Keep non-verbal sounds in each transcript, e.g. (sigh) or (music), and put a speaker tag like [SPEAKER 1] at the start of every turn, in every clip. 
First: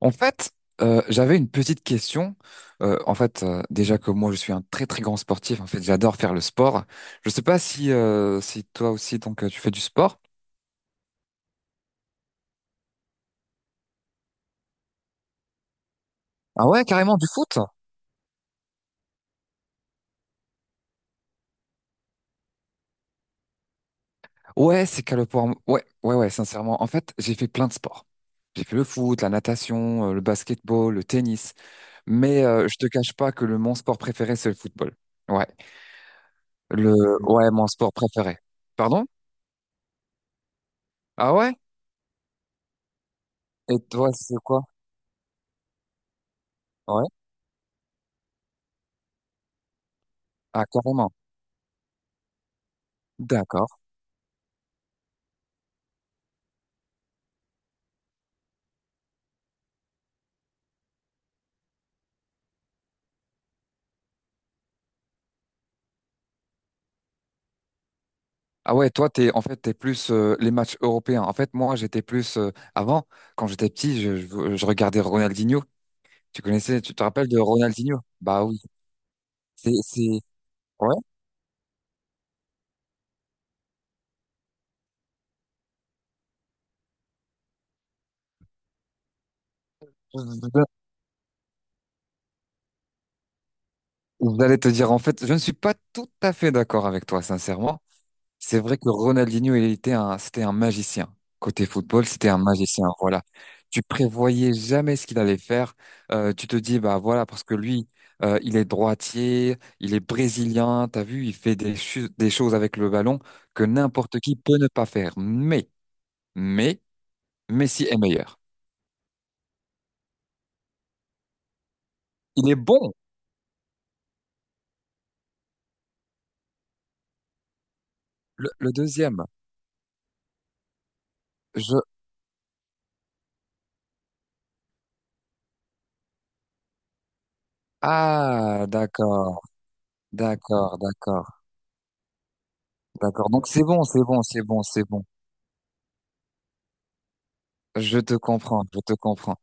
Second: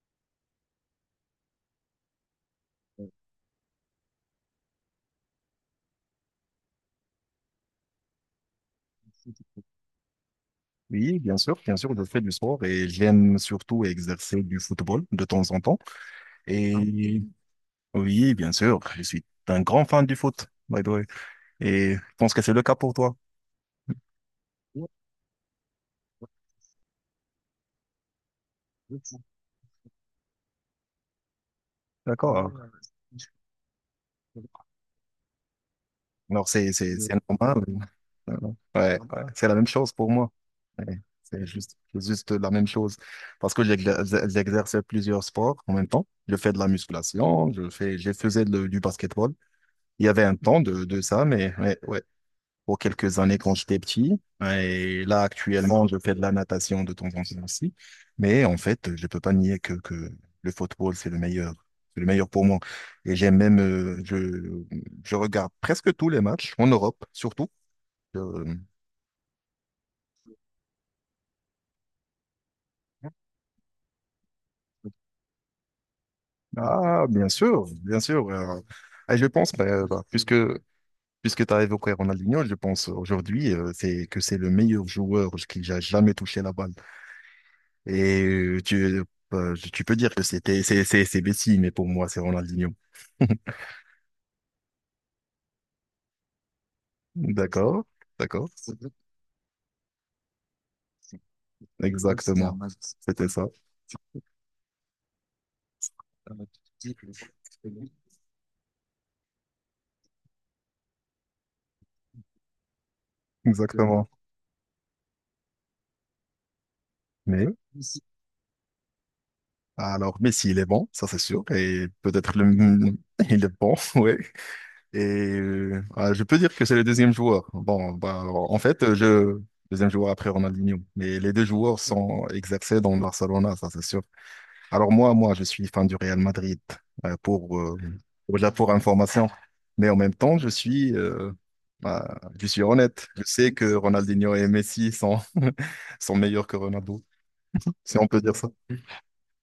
[SPEAKER 1] En fait, j'avais une petite question. En fait, déjà que moi, je suis un très très grand sportif. En fait, j'adore faire le sport. Je sais pas si toi aussi, donc tu fais du sport.
[SPEAKER 2] Oui, bien sûr, je fais du sport et j'aime surtout exercer du football de temps en temps.
[SPEAKER 1] Ah ouais, carrément
[SPEAKER 2] Et
[SPEAKER 1] du foot.
[SPEAKER 2] Ah, oui, bien sûr, je suis un grand fan du foot, by the way. Et je pense que c'est le cas pour toi.
[SPEAKER 1] Ouais, c'est qu'à le pour. Ouais, ouais, ouais. Sincèrement, en fait, j'ai fait plein de sports. J'ai fait le foot, la natation, le basketball, le tennis. Mais
[SPEAKER 2] D'accord.
[SPEAKER 1] je te cache pas que le mon sport préféré, c'est le football. Ouais,
[SPEAKER 2] Alors, c'est,
[SPEAKER 1] le
[SPEAKER 2] c'est, c'est
[SPEAKER 1] ouais,
[SPEAKER 2] normal.
[SPEAKER 1] mon sport
[SPEAKER 2] Euh,
[SPEAKER 1] préféré.
[SPEAKER 2] Ouais,
[SPEAKER 1] Pardon?
[SPEAKER 2] ouais, c'est la même chose pour moi. Ouais,
[SPEAKER 1] Ah
[SPEAKER 2] c'est
[SPEAKER 1] ouais?
[SPEAKER 2] juste, c'est juste la même chose. Parce que
[SPEAKER 1] Et toi, c'est quoi?
[SPEAKER 2] j'exerce plusieurs sports en même temps. Je fais de la
[SPEAKER 1] Ouais.
[SPEAKER 2] musculation, je fais, je faisais le- du basketball. Il y avait un temps
[SPEAKER 1] Ah
[SPEAKER 2] de
[SPEAKER 1] carrément.
[SPEAKER 2] ça, mais ouais, ouais, pour quelques années quand j'étais
[SPEAKER 1] D'accord.
[SPEAKER 2] petit. Et là, actuellement, je fais de la natation de temps en temps aussi. Mais en fait, je peux pas nier que le football, c'est le meilleur. C'est le meilleur pour moi. Et j'aime même, je regarde presque tous les matchs, en Europe surtout. Euh,
[SPEAKER 1] Ah ouais, toi, t'es plus les matchs européens. En fait, moi, j'étais plus, avant, quand j'étais petit, je regardais Ronaldinho. Tu connaissais, tu te
[SPEAKER 2] ah, bien
[SPEAKER 1] rappelles de
[SPEAKER 2] sûr,
[SPEAKER 1] Ronaldinho?
[SPEAKER 2] bien sûr.
[SPEAKER 1] Bah oui,
[SPEAKER 2] Et je pense,
[SPEAKER 1] c'est,
[SPEAKER 2] bah,
[SPEAKER 1] c'est,
[SPEAKER 2] puisque,
[SPEAKER 1] ouais.
[SPEAKER 2] puisque tu as évoqué Ronaldinho, je pense aujourd'hui c'est que c'est le meilleur joueur qui a jamais touché la balle. Et tu peux dire que c'est Messi, mais pour moi, c'est Ronaldinho. (laughs)
[SPEAKER 1] Vous allez te dire, en fait, je ne suis pas tout à fait d'accord avec toi, sincèrement.
[SPEAKER 2] D'accord, d'accord.
[SPEAKER 1] C'est
[SPEAKER 2] Ouais,
[SPEAKER 1] vrai que Ronaldinho, c'était un magicien. Côté football, c'était un
[SPEAKER 2] exactement.
[SPEAKER 1] magicien. Voilà.
[SPEAKER 2] C'était ça.
[SPEAKER 1] Tu prévoyais jamais ce qu'il allait faire. Tu te dis, bah voilà, parce que lui, il est droitier, il est brésilien. T'as vu, il fait des choses avec le ballon que
[SPEAKER 2] Exactement.
[SPEAKER 1] n'importe qui peut ne pas faire. Mais,
[SPEAKER 2] Mais,
[SPEAKER 1] Messi est meilleur.
[SPEAKER 2] alors, Messi, il est bon, ça c'est sûr. Et peut-être
[SPEAKER 1] Il est
[SPEAKER 2] le.
[SPEAKER 1] bon.
[SPEAKER 2] (laughs) Il est bon, (laughs) oui. Et ah, je peux dire que c'est le deuxième joueur. Bon, bah, alors,
[SPEAKER 1] Le,
[SPEAKER 2] en
[SPEAKER 1] le
[SPEAKER 2] fait,
[SPEAKER 1] deuxième,
[SPEAKER 2] deuxième joueur après Ronaldinho. Mais les deux joueurs
[SPEAKER 1] je,
[SPEAKER 2] sont exercés dans le Barcelona, ça c'est sûr. Alors moi, je suis fan du Real Madrid euh, pour, euh,
[SPEAKER 1] ah,
[SPEAKER 2] pour information.
[SPEAKER 1] d'accord,
[SPEAKER 2] Mais en même temps, je
[SPEAKER 1] d'accord,
[SPEAKER 2] suis,
[SPEAKER 1] d'accord,
[SPEAKER 2] euh, bah, je suis honnête. Je
[SPEAKER 1] d'accord. Donc
[SPEAKER 2] sais
[SPEAKER 1] c'est
[SPEAKER 2] que
[SPEAKER 1] bon, c'est bon,
[SPEAKER 2] Ronaldinho
[SPEAKER 1] c'est
[SPEAKER 2] et
[SPEAKER 1] bon, c'est
[SPEAKER 2] Messi
[SPEAKER 1] bon.
[SPEAKER 2] sont, (laughs) sont meilleurs que Ronaldo, si
[SPEAKER 1] Je
[SPEAKER 2] on
[SPEAKER 1] te
[SPEAKER 2] peut dire ça.
[SPEAKER 1] comprends, je te comprends.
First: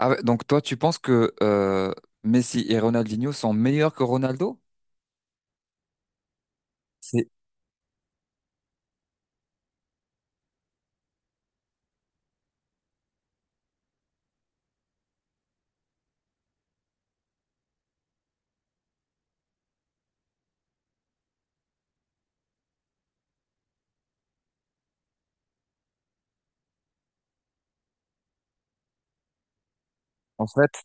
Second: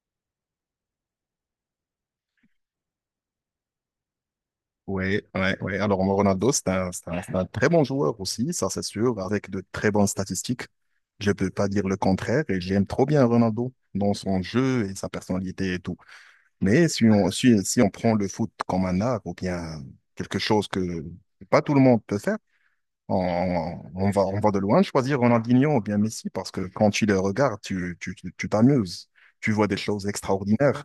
[SPEAKER 1] Ah ouais, donc toi, tu penses que Messi et Ronaldinho sont meilleurs que Ronaldo?
[SPEAKER 2] Oui, ouais, ouais. Alors Ronaldo, c'est un, c'est un-
[SPEAKER 1] C'est
[SPEAKER 2] c'est un très bon joueur aussi, ça c'est sûr, avec de très bonnes statistiques. Je peux pas dire le contraire et j'aime trop bien Ronaldo dans son jeu et sa personnalité et tout. Mais si on prend le foot comme un art ou bien quelque chose que pas tout le monde peut faire, on va de loin choisir Ronaldinho ou bien Messi parce que quand tu les regardes, tu, tu, tu tu t'amuses. Tu vois des choses
[SPEAKER 1] En fait,
[SPEAKER 2] extraordinaires.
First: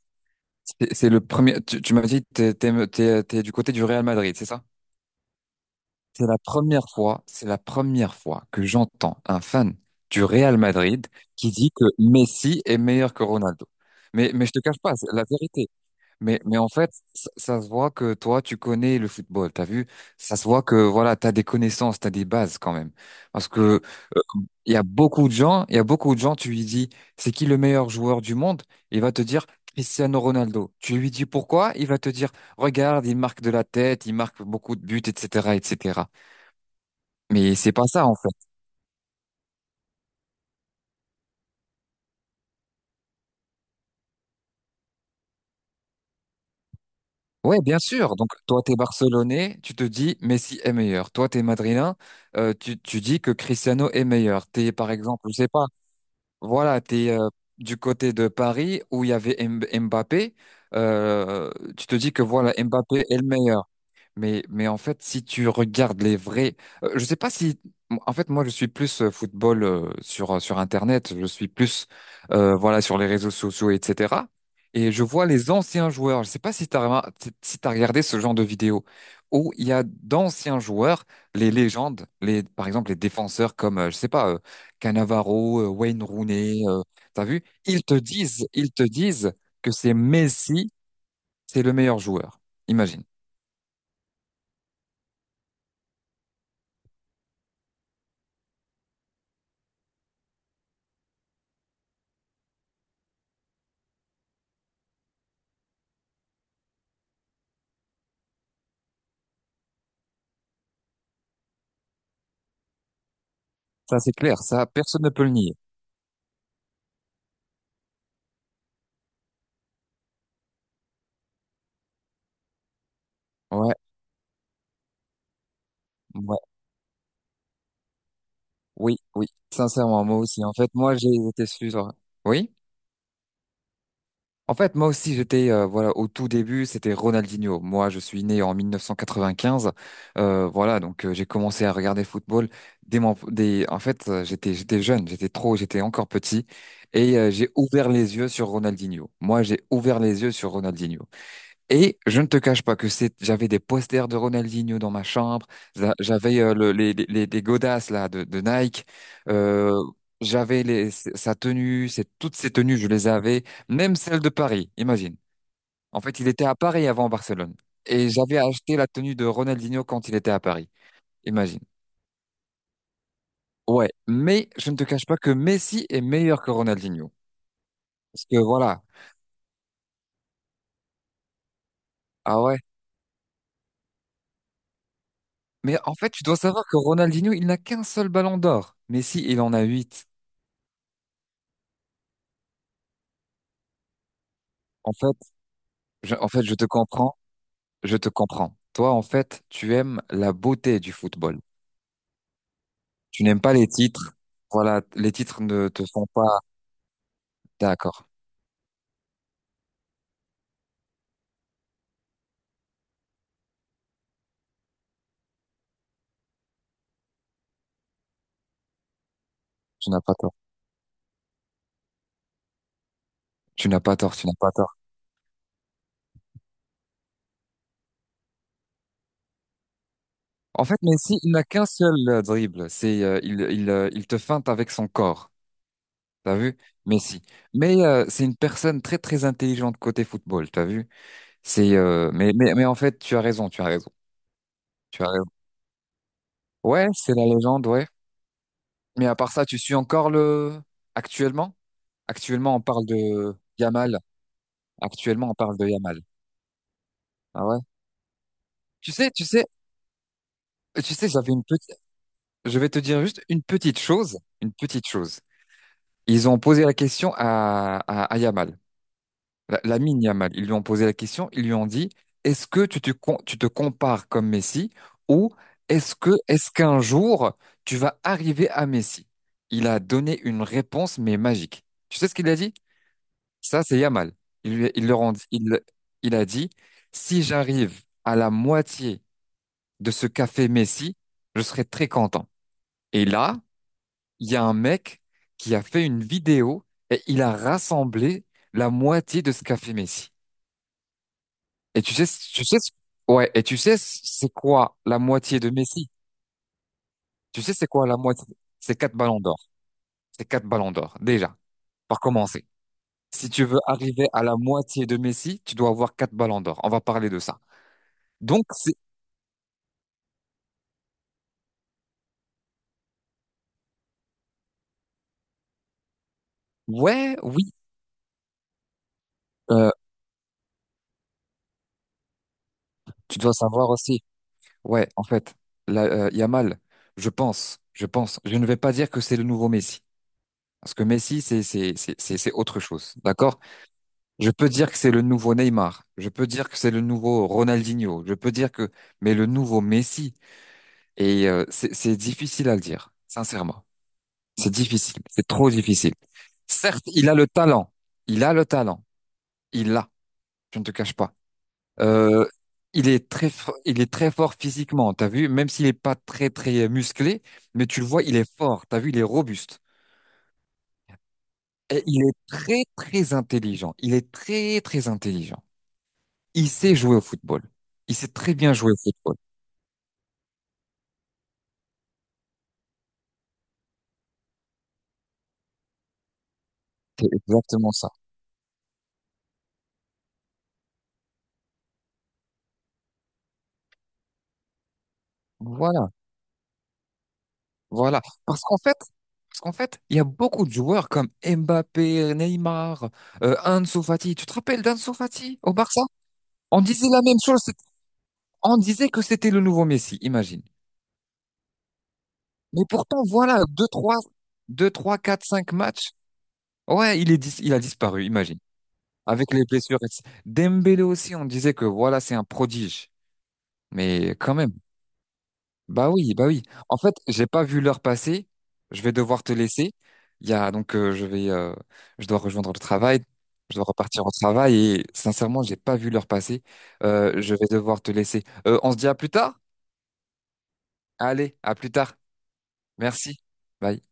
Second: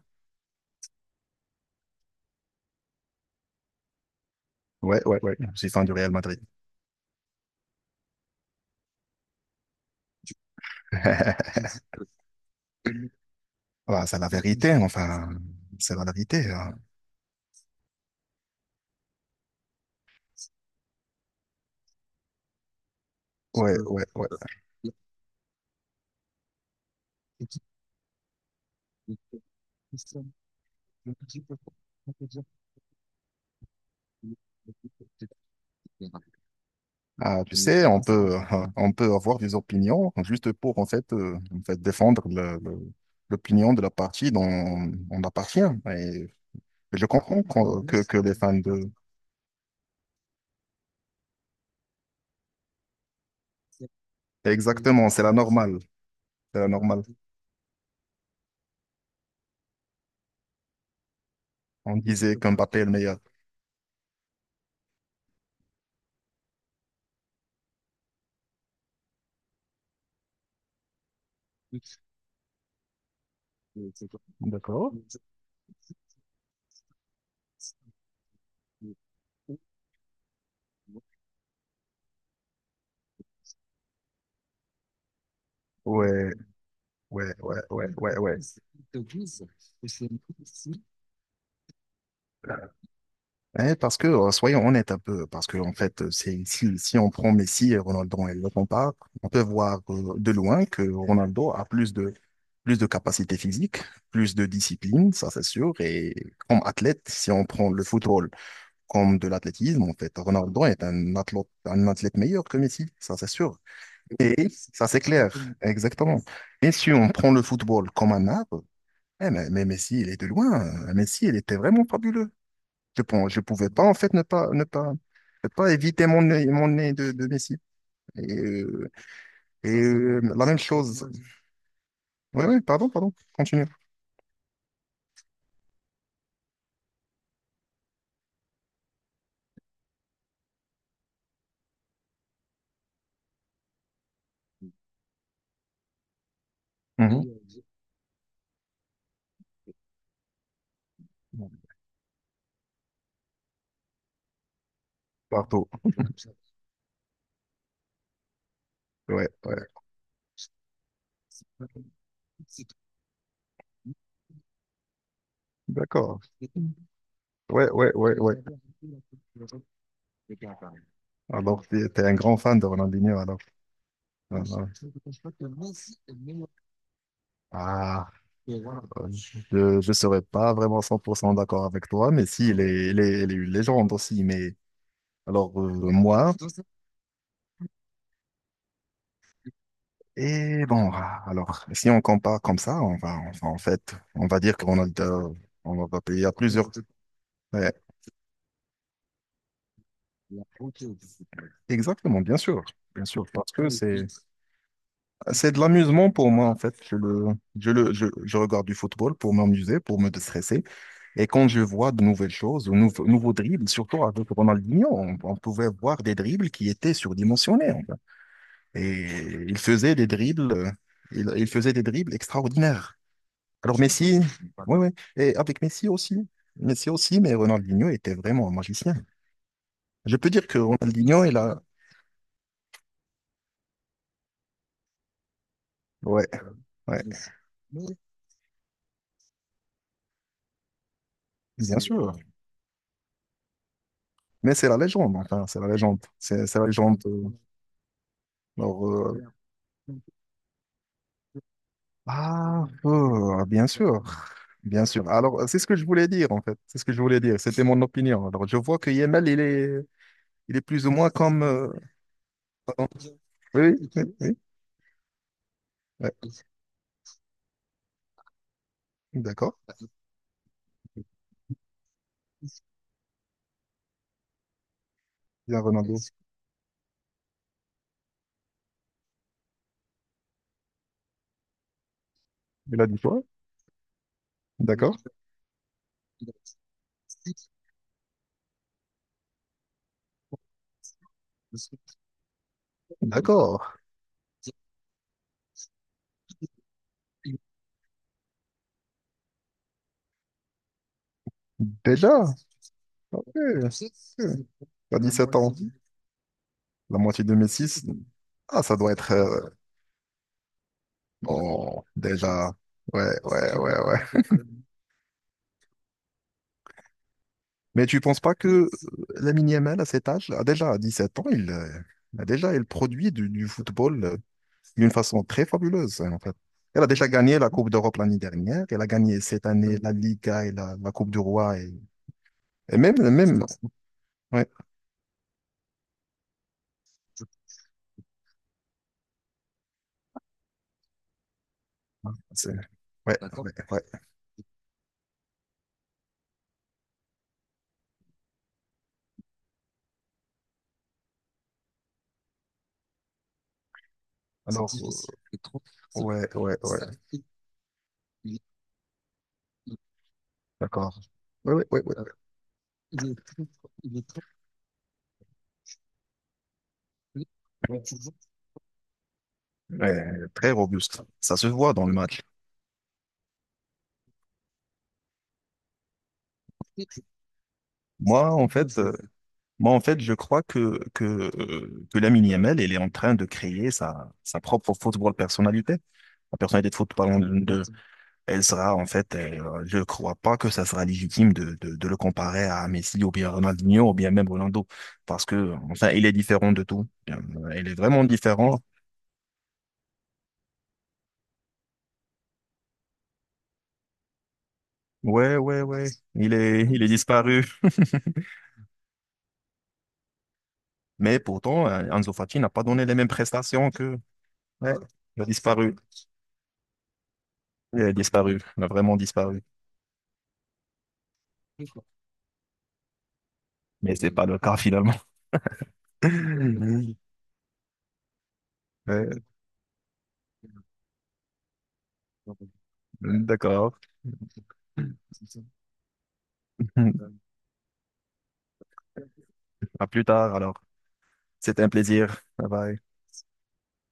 [SPEAKER 1] c'est le premier. Tu m'as dit que t'es du côté du Real Madrid, c'est ça?
[SPEAKER 2] Ouais, ouais, ouais. Je suis fan du Real
[SPEAKER 1] C'est la
[SPEAKER 2] Madrid.
[SPEAKER 1] première fois, c'est la première fois que j'entends un fan du Real Madrid qui
[SPEAKER 2] (laughs)
[SPEAKER 1] dit que Messi est meilleur que Ronaldo.
[SPEAKER 2] Voilà, c'est la
[SPEAKER 1] Mais je te
[SPEAKER 2] vérité,
[SPEAKER 1] cache pas, c'est la
[SPEAKER 2] enfin,
[SPEAKER 1] vérité.
[SPEAKER 2] c'est la
[SPEAKER 1] Mais,
[SPEAKER 2] vérité.
[SPEAKER 1] mais en
[SPEAKER 2] hein.
[SPEAKER 1] fait, ça se voit que toi, tu connais le football, t'as vu? Ça se voit que, voilà, t'as des connaissances, t'as des bases quand même. Parce
[SPEAKER 2] Ouais,
[SPEAKER 1] que,
[SPEAKER 2] ouais,
[SPEAKER 1] euh,
[SPEAKER 2] ouais.
[SPEAKER 1] il y a beaucoup de gens, tu lui dis, c'est qui le meilleur joueur du monde? Il va te dire Cristiano Ronaldo. Tu lui dis pourquoi? Il va te dire, regarde, il marque de la tête, il marque beaucoup de buts, etc., etc.
[SPEAKER 2] Ah, tu
[SPEAKER 1] Mais c'est
[SPEAKER 2] sais,
[SPEAKER 1] pas
[SPEAKER 2] on
[SPEAKER 1] ça, en
[SPEAKER 2] peut,
[SPEAKER 1] fait.
[SPEAKER 2] euh, on peut avoir des opinions juste pour, en fait défendre l'opinion de la partie dont on appartient. Et je comprends
[SPEAKER 1] Ouais, bien
[SPEAKER 2] qu'on- que,
[SPEAKER 1] sûr.
[SPEAKER 2] que
[SPEAKER 1] Donc,
[SPEAKER 2] les fans
[SPEAKER 1] toi, t'es
[SPEAKER 2] de...
[SPEAKER 1] Barcelonais, tu te dis Messi est meilleur. Toi, t'es Madrilène, tu dis que Cristiano est meilleur. T'es, par
[SPEAKER 2] Exactement, c'est
[SPEAKER 1] exemple,
[SPEAKER 2] la
[SPEAKER 1] je sais pas.
[SPEAKER 2] normale. C'est la
[SPEAKER 1] Voilà,
[SPEAKER 2] normale.
[SPEAKER 1] t'es du côté de Paris où il y avait Mbappé. euh, Tu
[SPEAKER 2] On
[SPEAKER 1] te dis que
[SPEAKER 2] disait que
[SPEAKER 1] voilà,
[SPEAKER 2] Mbappé est le
[SPEAKER 1] Mbappé est
[SPEAKER 2] meilleur.
[SPEAKER 1] le meilleur. Mais en fait, si tu regardes les vrais, je sais pas si, en fait, moi, je suis plus football sur Internet, je suis plus voilà sur les réseaux sociaux, etc. Et
[SPEAKER 2] D'accord.
[SPEAKER 1] je vois les anciens joueurs. Je sais pas si t'as regardé ce genre de vidéo où il y a d'anciens joueurs, les légendes, les par exemple les défenseurs comme je sais pas Cannavaro, Wayne
[SPEAKER 2] Ouais,
[SPEAKER 1] Rooney, t'as
[SPEAKER 2] ouais,
[SPEAKER 1] vu?
[SPEAKER 2] ouais, ouais, ouais, ouais.
[SPEAKER 1] Ils te disent que c'est Messi, c'est le meilleur joueur. Imagine.
[SPEAKER 2] Eh, parce que, soyons honnêtes un peu, parce que, en fait, c'est, si, si on prend Messi et Ronaldo et le compare, on peut voir de loin que Ronaldo a plus de capacité physique, plus de discipline, ça c'est sûr, et comme athlète, si on prend le football comme de l'athlétisme, en fait, Ronaldo est un athlète, meilleur que Messi, ça c'est sûr.
[SPEAKER 1] Ça, c'est clair,
[SPEAKER 2] Et
[SPEAKER 1] ça,
[SPEAKER 2] ça, c'est
[SPEAKER 1] personne ne peut le
[SPEAKER 2] clair,
[SPEAKER 1] nier.
[SPEAKER 2] exactement. Et si on prend le football comme un arbre, eh, mais Messi, il est de loin. Messi, il était vraiment fabuleux. Je pouvais
[SPEAKER 1] Ouais,
[SPEAKER 2] pas, en fait, ne pas éviter mon
[SPEAKER 1] ouais,
[SPEAKER 2] nez, mon nez de Messi. Et, euh,
[SPEAKER 1] oui, oui,
[SPEAKER 2] et
[SPEAKER 1] sincèrement, moi
[SPEAKER 2] euh,
[SPEAKER 1] aussi.
[SPEAKER 2] la
[SPEAKER 1] En
[SPEAKER 2] même
[SPEAKER 1] fait, moi,
[SPEAKER 2] chose.
[SPEAKER 1] j'ai été sur...
[SPEAKER 2] Oui,
[SPEAKER 1] Oui?
[SPEAKER 2] oui, pardon, pardon, continue.
[SPEAKER 1] En fait, moi aussi, voilà, au tout début, c'était Ronaldinho. Moi, je suis né en 1995. Voilà, donc j'ai commencé à regarder le football En fait, j'étais jeune, j'étais trop, j'étais encore petit. Et
[SPEAKER 2] Mhm.
[SPEAKER 1] j'ai ouvert les yeux sur Ronaldinho. Moi, j'ai ouvert les yeux sur Ronaldinho. Et je ne te cache pas j'avais des posters de Ronaldinho dans ma chambre,
[SPEAKER 2] Partout.
[SPEAKER 1] j'avais les godasses là de Nike,
[SPEAKER 2] Ouais, ouais.
[SPEAKER 1] euh, toutes ses tenues, je les avais, même celle de Paris, imagine. En fait,
[SPEAKER 2] D'accord.
[SPEAKER 1] il était à Paris avant Barcelone.
[SPEAKER 2] Ouais, ouais,
[SPEAKER 1] Et
[SPEAKER 2] ouais, ouais.
[SPEAKER 1] j'avais acheté la tenue de Ronaldinho quand il était à Paris, imagine.
[SPEAKER 2] Alors, tu es un grand fan de Ronaldinho, alors.
[SPEAKER 1] Ouais,
[SPEAKER 2] Ah,
[SPEAKER 1] mais je ne te cache pas que Messi est meilleur que Ronaldinho.
[SPEAKER 2] ah.
[SPEAKER 1] Parce que voilà,
[SPEAKER 2] Je ne serais pas vraiment 100% d'accord avec toi, mais
[SPEAKER 1] ah
[SPEAKER 2] si,
[SPEAKER 1] ouais.
[SPEAKER 2] il est une légende aussi. Mais alors,
[SPEAKER 1] Mais en fait, tu
[SPEAKER 2] moi,
[SPEAKER 1] dois savoir que Ronaldinho, il n'a qu'un seul ballon d'or. Messi, il en a huit.
[SPEAKER 2] et bon, alors, si on compare comme ça, en fait, on va dire qu'on a,
[SPEAKER 1] En fait,
[SPEAKER 2] on va payer à
[SPEAKER 1] Je te
[SPEAKER 2] plusieurs.
[SPEAKER 1] comprends,
[SPEAKER 2] Ouais,
[SPEAKER 1] je te comprends. Toi, en fait, tu aimes la beauté du football.
[SPEAKER 2] exactement, bien
[SPEAKER 1] Tu
[SPEAKER 2] sûr,
[SPEAKER 1] n'aimes
[SPEAKER 2] parce
[SPEAKER 1] pas les
[SPEAKER 2] que c'est,
[SPEAKER 1] titres. Voilà, les titres
[SPEAKER 2] c'est de
[SPEAKER 1] ne te font
[SPEAKER 2] l'amusement pour
[SPEAKER 1] pas.
[SPEAKER 2] moi, en fait. Je le, je le,
[SPEAKER 1] D'accord,
[SPEAKER 2] je, je regarde du football pour m'amuser, pour me déstresser. Et quand je vois de nouvelles choses, de nouveaux dribbles, surtout avec Ronaldinho, on pouvait voir des dribbles qui étaient surdimensionnés, en fait. Et il
[SPEAKER 1] tu
[SPEAKER 2] faisait
[SPEAKER 1] n'as
[SPEAKER 2] des
[SPEAKER 1] pas tort.
[SPEAKER 2] dribbles, extraordinaires.
[SPEAKER 1] Tu
[SPEAKER 2] Alors
[SPEAKER 1] n'as pas tort,
[SPEAKER 2] Messi,
[SPEAKER 1] tu n'as pas tort.
[SPEAKER 2] oui, oui, et avec Messi aussi. Messi aussi, mais Ronaldinho était vraiment un magicien. Je peux dire que
[SPEAKER 1] En fait, Messi,
[SPEAKER 2] Ronaldinho,
[SPEAKER 1] il
[SPEAKER 2] il
[SPEAKER 1] n'a
[SPEAKER 2] a.
[SPEAKER 1] qu'un seul dribble. Il te feinte avec son corps.
[SPEAKER 2] Ouais,
[SPEAKER 1] T'as vu?
[SPEAKER 2] ouais,
[SPEAKER 1] Messi. Mais c'est une personne très, très intelligente côté football. T'as vu? C'est,
[SPEAKER 2] bien
[SPEAKER 1] euh,
[SPEAKER 2] sûr.
[SPEAKER 1] mais, mais, mais en fait, tu as raison, tu as raison.
[SPEAKER 2] Mais c'est la
[SPEAKER 1] Tu as
[SPEAKER 2] légende,
[SPEAKER 1] raison.
[SPEAKER 2] enfin, c'est la légende. C'est la
[SPEAKER 1] Ouais,
[SPEAKER 2] légende.
[SPEAKER 1] c'est la
[SPEAKER 2] euh,
[SPEAKER 1] légende, ouais.
[SPEAKER 2] Alors,
[SPEAKER 1] Mais à part ça, tu suis encore actuellement? Actuellement, on parle de
[SPEAKER 2] bien
[SPEAKER 1] Yamal.
[SPEAKER 2] sûr. Bien sûr.
[SPEAKER 1] Actuellement, on
[SPEAKER 2] Alors, c'est
[SPEAKER 1] parle
[SPEAKER 2] ce
[SPEAKER 1] de
[SPEAKER 2] que je
[SPEAKER 1] Yamal.
[SPEAKER 2] voulais dire, en fait. C'est ce que je voulais dire.
[SPEAKER 1] Ah ouais.
[SPEAKER 2] C'était mon opinion. Alors, je vois que
[SPEAKER 1] Tu sais, tu
[SPEAKER 2] Yemel, il
[SPEAKER 1] sais,
[SPEAKER 2] est, il est plus ou
[SPEAKER 1] Tu sais,
[SPEAKER 2] moins comme.
[SPEAKER 1] je vais te dire juste une
[SPEAKER 2] Oui,
[SPEAKER 1] petite
[SPEAKER 2] oui.
[SPEAKER 1] chose, une petite chose.
[SPEAKER 2] Ouais.
[SPEAKER 1] Ils ont posé la question à Yamal,
[SPEAKER 2] D'accord.
[SPEAKER 1] la mine Yamal. Ils lui ont posé la question, ils lui ont dit, est-ce que tu te compares comme Messi ou
[SPEAKER 2] Bien, Ronaldo.
[SPEAKER 1] est-ce qu'un jour tu vas arriver à Messi? Il a donné une réponse, mais magique. Tu sais ce qu'il a dit?
[SPEAKER 2] Il a dit quoi?
[SPEAKER 1] Ça, c'est Yamal. Il, lui- il, le
[SPEAKER 2] D'accord.
[SPEAKER 1] rend, Il a dit, si j'arrive à la moitié de ce café Messi, je serai très content. Et là,
[SPEAKER 2] D'accord.
[SPEAKER 1] il y a un mec qui a fait une vidéo et il a rassemblé la moitié de ce café Messi. Et
[SPEAKER 2] Déjà. Ok.
[SPEAKER 1] ouais, et tu sais,
[SPEAKER 2] Ok.
[SPEAKER 1] c'est quoi la
[SPEAKER 2] T'as sept
[SPEAKER 1] moitié de
[SPEAKER 2] ans.
[SPEAKER 1] Messi?
[SPEAKER 2] La moitié de
[SPEAKER 1] Tu
[SPEAKER 2] mes
[SPEAKER 1] sais, c'est
[SPEAKER 2] 6.
[SPEAKER 1] quoi la moitié?
[SPEAKER 2] Ah, ça
[SPEAKER 1] C'est
[SPEAKER 2] doit
[SPEAKER 1] quatre
[SPEAKER 2] être.
[SPEAKER 1] ballons d'or. C'est quatre ballons d'or, déjà,
[SPEAKER 2] Bon,
[SPEAKER 1] par commencer.
[SPEAKER 2] déjà. Ouais,
[SPEAKER 1] Si tu
[SPEAKER 2] ouais,
[SPEAKER 1] veux
[SPEAKER 2] ouais,
[SPEAKER 1] arriver à
[SPEAKER 2] ouais.
[SPEAKER 1] la
[SPEAKER 2] (laughs)
[SPEAKER 1] moitié de Messi, tu dois avoir quatre ballons d'or. On va parler de ça.
[SPEAKER 2] Mais tu penses pas
[SPEAKER 1] Donc,
[SPEAKER 2] que
[SPEAKER 1] c'est
[SPEAKER 2] Lamine Yamal, à cet âge, a déjà à 17 ans, il produit du football, d'une façon très fabuleuse, hein, en fait. Elle a déjà
[SPEAKER 1] Ouais,
[SPEAKER 2] gagné la
[SPEAKER 1] oui,
[SPEAKER 2] Coupe d'Europe l'année dernière. Elle a gagné cette
[SPEAKER 1] euh,
[SPEAKER 2] année la Liga et la Coupe du Roi. Et même,
[SPEAKER 1] tu dois
[SPEAKER 2] même,
[SPEAKER 1] savoir aussi.
[SPEAKER 2] ouais,
[SPEAKER 1] Ouais, en fait, là, Yamal, je pense, je ne vais pas dire que c'est le nouveau Messi, parce que Messi, c'est
[SPEAKER 2] c'est-
[SPEAKER 1] autre chose,
[SPEAKER 2] ouais,
[SPEAKER 1] d'accord?
[SPEAKER 2] ouais, ouais.
[SPEAKER 1] Je peux dire que c'est le nouveau Neymar, je peux dire que c'est le nouveau Ronaldinho, je peux dire que, mais le nouveau Messi, et c'est difficile à le dire, sincèrement, c'est
[SPEAKER 2] Alors,
[SPEAKER 1] difficile, c'est trop difficile.
[SPEAKER 2] ouais, ouais, ouais,
[SPEAKER 1] Certes, il a le talent, il a le talent, il l'a, je ne te cache
[SPEAKER 2] d'accord.
[SPEAKER 1] pas.
[SPEAKER 2] Ouais, ouais, ouais, ouais.
[SPEAKER 1] Euh, il est très fort physiquement, t'as vu? Même s'il est pas très, très musclé, mais tu le vois, il est fort, t'as vu? Il est robuste.
[SPEAKER 2] Ouais, très robuste. Ça se voit
[SPEAKER 1] Et
[SPEAKER 2] dans le
[SPEAKER 1] il est
[SPEAKER 2] match.
[SPEAKER 1] très, très intelligent. Il est très, très intelligent. Il sait jouer au football. Il sait
[SPEAKER 2] Moi,
[SPEAKER 1] très
[SPEAKER 2] en
[SPEAKER 1] bien jouer au
[SPEAKER 2] fait, euh,
[SPEAKER 1] football.
[SPEAKER 2] moi, en fait, je crois que Lamine Yamal, elle est en train de créer sa propre football personnalité, la personnalité de
[SPEAKER 1] C'est
[SPEAKER 2] football de.
[SPEAKER 1] exactement ça.
[SPEAKER 2] Elle sera en fait, je ne crois pas que ça sera légitime de le comparer à Messi ou bien Ronaldinho ou bien même Ronaldo, parce que
[SPEAKER 1] Voilà,
[SPEAKER 2] enfin, il est différent de tout. Il est
[SPEAKER 1] voilà.
[SPEAKER 2] vraiment
[SPEAKER 1] Parce qu'en
[SPEAKER 2] différent.
[SPEAKER 1] fait, Parce qu'en fait, il y a beaucoup de joueurs comme Mbappé, Neymar, Ansu Fati. Tu te rappelles d'Ansu
[SPEAKER 2] Ouais,
[SPEAKER 1] Fati au
[SPEAKER 2] ouais,
[SPEAKER 1] Barça?
[SPEAKER 2] ouais. Il
[SPEAKER 1] On
[SPEAKER 2] est, il est
[SPEAKER 1] disait la même chose.
[SPEAKER 2] disparu.
[SPEAKER 1] On disait que c'était le nouveau Messi, imagine.
[SPEAKER 2] Mais pourtant, Ansu Fati n'a
[SPEAKER 1] Mais
[SPEAKER 2] pas donné les
[SPEAKER 1] pourtant,
[SPEAKER 2] mêmes
[SPEAKER 1] voilà,
[SPEAKER 2] prestations que.
[SPEAKER 1] deux
[SPEAKER 2] Ouais,
[SPEAKER 1] 3
[SPEAKER 2] il
[SPEAKER 1] 4
[SPEAKER 2] a
[SPEAKER 1] 5
[SPEAKER 2] disparu.
[SPEAKER 1] matchs. Ouais, il a
[SPEAKER 2] Il a
[SPEAKER 1] disparu, imagine.
[SPEAKER 2] disparu. Il a vraiment
[SPEAKER 1] Avec
[SPEAKER 2] disparu.
[SPEAKER 1] les blessures, etc. Dembélé aussi, on disait que voilà, c'est un prodige.
[SPEAKER 2] Mais c'est
[SPEAKER 1] Mais
[SPEAKER 2] pas
[SPEAKER 1] quand
[SPEAKER 2] le
[SPEAKER 1] même.
[SPEAKER 2] cas finalement.
[SPEAKER 1] Bah oui, bah oui. En fait,
[SPEAKER 2] (laughs)
[SPEAKER 1] j'ai pas vu l'heure passer. Je vais
[SPEAKER 2] Ouais,
[SPEAKER 1] devoir te laisser. Il y a, donc, Je dois rejoindre le travail. Je dois
[SPEAKER 2] d'accord.
[SPEAKER 1] repartir au travail et sincèrement, j'ai pas vu l'heure passer.
[SPEAKER 2] (laughs)
[SPEAKER 1] Je vais devoir te laisser. On se dit à plus tard?
[SPEAKER 2] À plus tard alors.
[SPEAKER 1] Allez, à
[SPEAKER 2] C'était un
[SPEAKER 1] plus tard.
[SPEAKER 2] plaisir. Bye bye.
[SPEAKER 1] Merci. Bye.